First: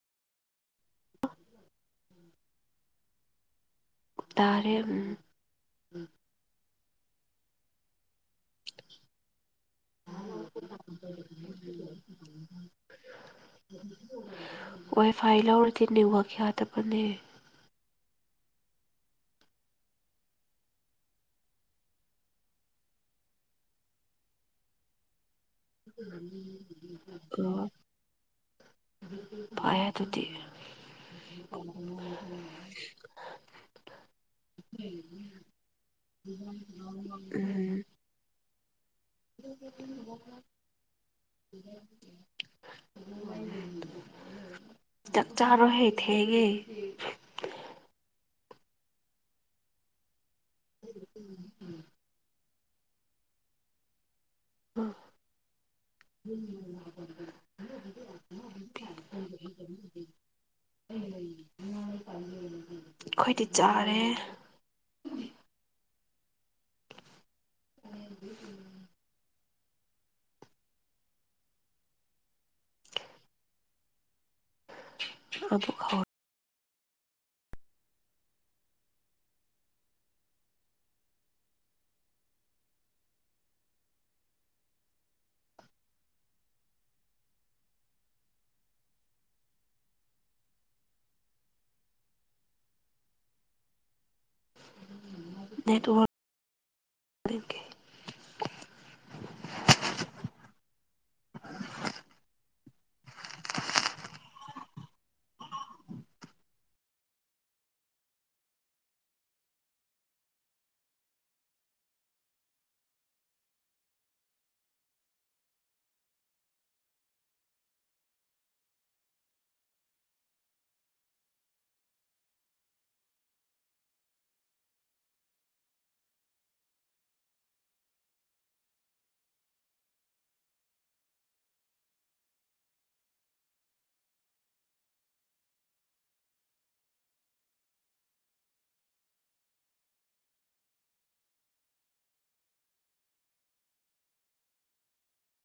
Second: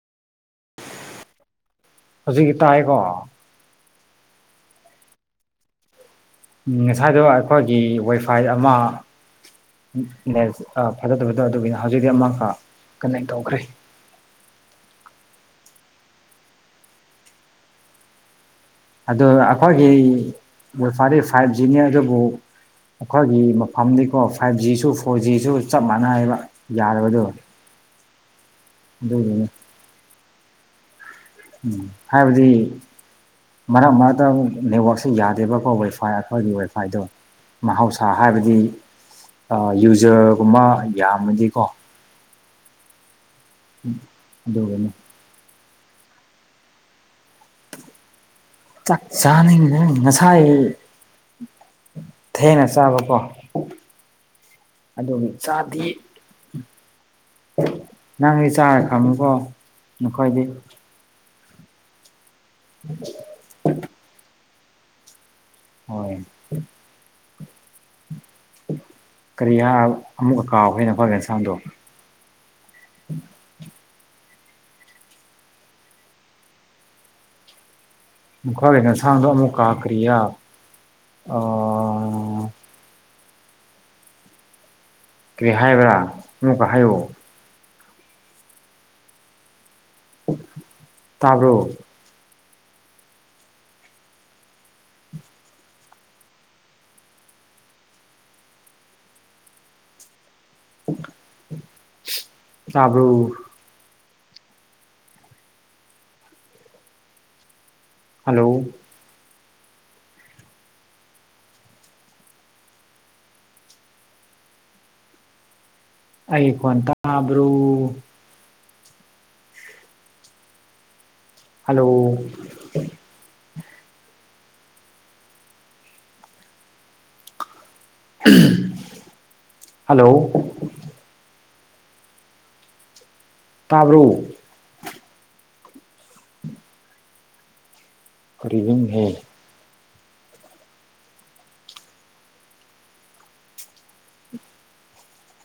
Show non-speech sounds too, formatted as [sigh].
ꯑ ꯑ ꯍꯧꯖꯤꯛꯀꯤ ꯇꯥꯏꯀꯣ ꯇꯥꯔꯦ ꯑꯝ ꯉꯁꯥꯏꯗꯨꯣ ꯑꯩꯈꯣꯏꯒꯤ ꯋꯥꯏꯐꯥꯏ ꯑꯃ ꯐꯖꯗꯕꯗ ꯑꯗꯨꯒꯤꯅꯤ ꯍꯧꯖꯤꯛꯇꯤ ꯑꯃꯈ ꯀꯟꯅꯦꯛ ꯇꯧꯈ꯭ꯔꯦ ꯋꯥꯏ ꯐꯥꯏ ꯂꯧꯔꯗꯤ ꯅꯦꯋꯥꯛ ꯌꯥꯗꯕꯅꯦ ꯑꯗꯨ ꯑꯩꯈꯣꯏꯒꯤ ꯋꯥꯏꯐꯥꯏꯗꯤ ꯐꯥꯏꯚ ꯖꯤꯅꯤ ꯑꯗꯨꯕꯨ ꯑꯩꯈꯣꯏꯒꯤ ꯃꯐꯝꯅꯤꯀꯣ ꯐꯥꯏꯚ ꯖꯤꯁꯨ ꯐꯣꯔ ꯖꯤꯁꯨ ꯆꯞ ꯃꯥꯟꯅꯩꯕ ꯌꯥꯗꯕꯗꯣ ꯑꯣ ꯐꯔꯦ ꯑꯗꯨꯗꯤ ꯎ [inaudible] ꯎꯝ ꯍꯥꯏꯕꯗꯤ ꯃꯔꯛ ꯃꯔꯛꯇ ꯅꯦꯠꯋꯥꯛꯁꯦ ꯌꯥꯗꯦꯕꯀꯣ ꯋꯥꯏꯐꯥꯏ ꯑ ꯑꯩꯈꯣꯏꯒꯤ ꯋꯦꯐꯥꯏꯗꯣ ꯎꯝ ꯃꯍꯧꯁꯥ ꯍꯥꯏꯕꯗꯤ ꯌꯨꯖꯔꯒꯨꯝꯕ ꯌꯥꯝꯃꯗꯤꯀꯣ ꯑꯗꯨꯒꯅꯤ ꯆꯥꯛ ꯆꯔꯣꯍꯦ ꯊꯦꯡꯉꯦ ꯆꯥꯛ ꯆꯥꯅꯤꯡꯗꯦ ꯉꯁꯥꯏ [inaudible] ꯊꯦꯡꯅ ꯆꯥꯕꯀꯣ ꯑꯗꯨꯒꯤ ꯆꯗꯔꯤ ꯅꯪꯗꯤ ꯆꯥꯔ ꯈꯝꯉꯨꯀꯣ ꯅꯈꯣꯏꯗꯤ [unintelligible] ꯑꯩꯈꯣꯏꯗꯤ ꯆꯥꯔꯦ ꯍꯣꯏ ꯑ ꯎꯝ [inaudible] ꯀꯔꯤ ꯍꯥꯏ ꯑꯃꯨꯛꯀ ꯀꯥꯎꯈꯔꯦꯅꯦ ꯏꯟꯁꯥꯡꯗꯣ ꯑꯕꯨ ꯈ [unintelligible] [unintelligible] ꯉꯁꯥꯡꯗꯣ ꯑꯃꯨꯛ ꯀꯥꯈ꯭ꯔꯤꯌꯥ ꯀꯔꯤ ꯍꯥꯏꯕ꯭ꯔꯥ ꯑꯃꯨꯛꯀ ꯍꯥꯏꯌꯨ ꯇꯥꯕꯔꯣ ꯅꯦꯋꯔ [unintelligible] ꯇꯥꯕ꯭ꯔꯨꯣ ꯍꯜꯂꯣ ꯑꯩꯒꯤ ꯈꯣꯟ ꯇꯕ꯭ꯔꯣ ꯍꯜꯂꯣ ꯍꯜꯂꯣ ꯇꯥꯕ꯭꯭ꯔꯣ ꯀꯔꯤꯅꯣꯍꯦ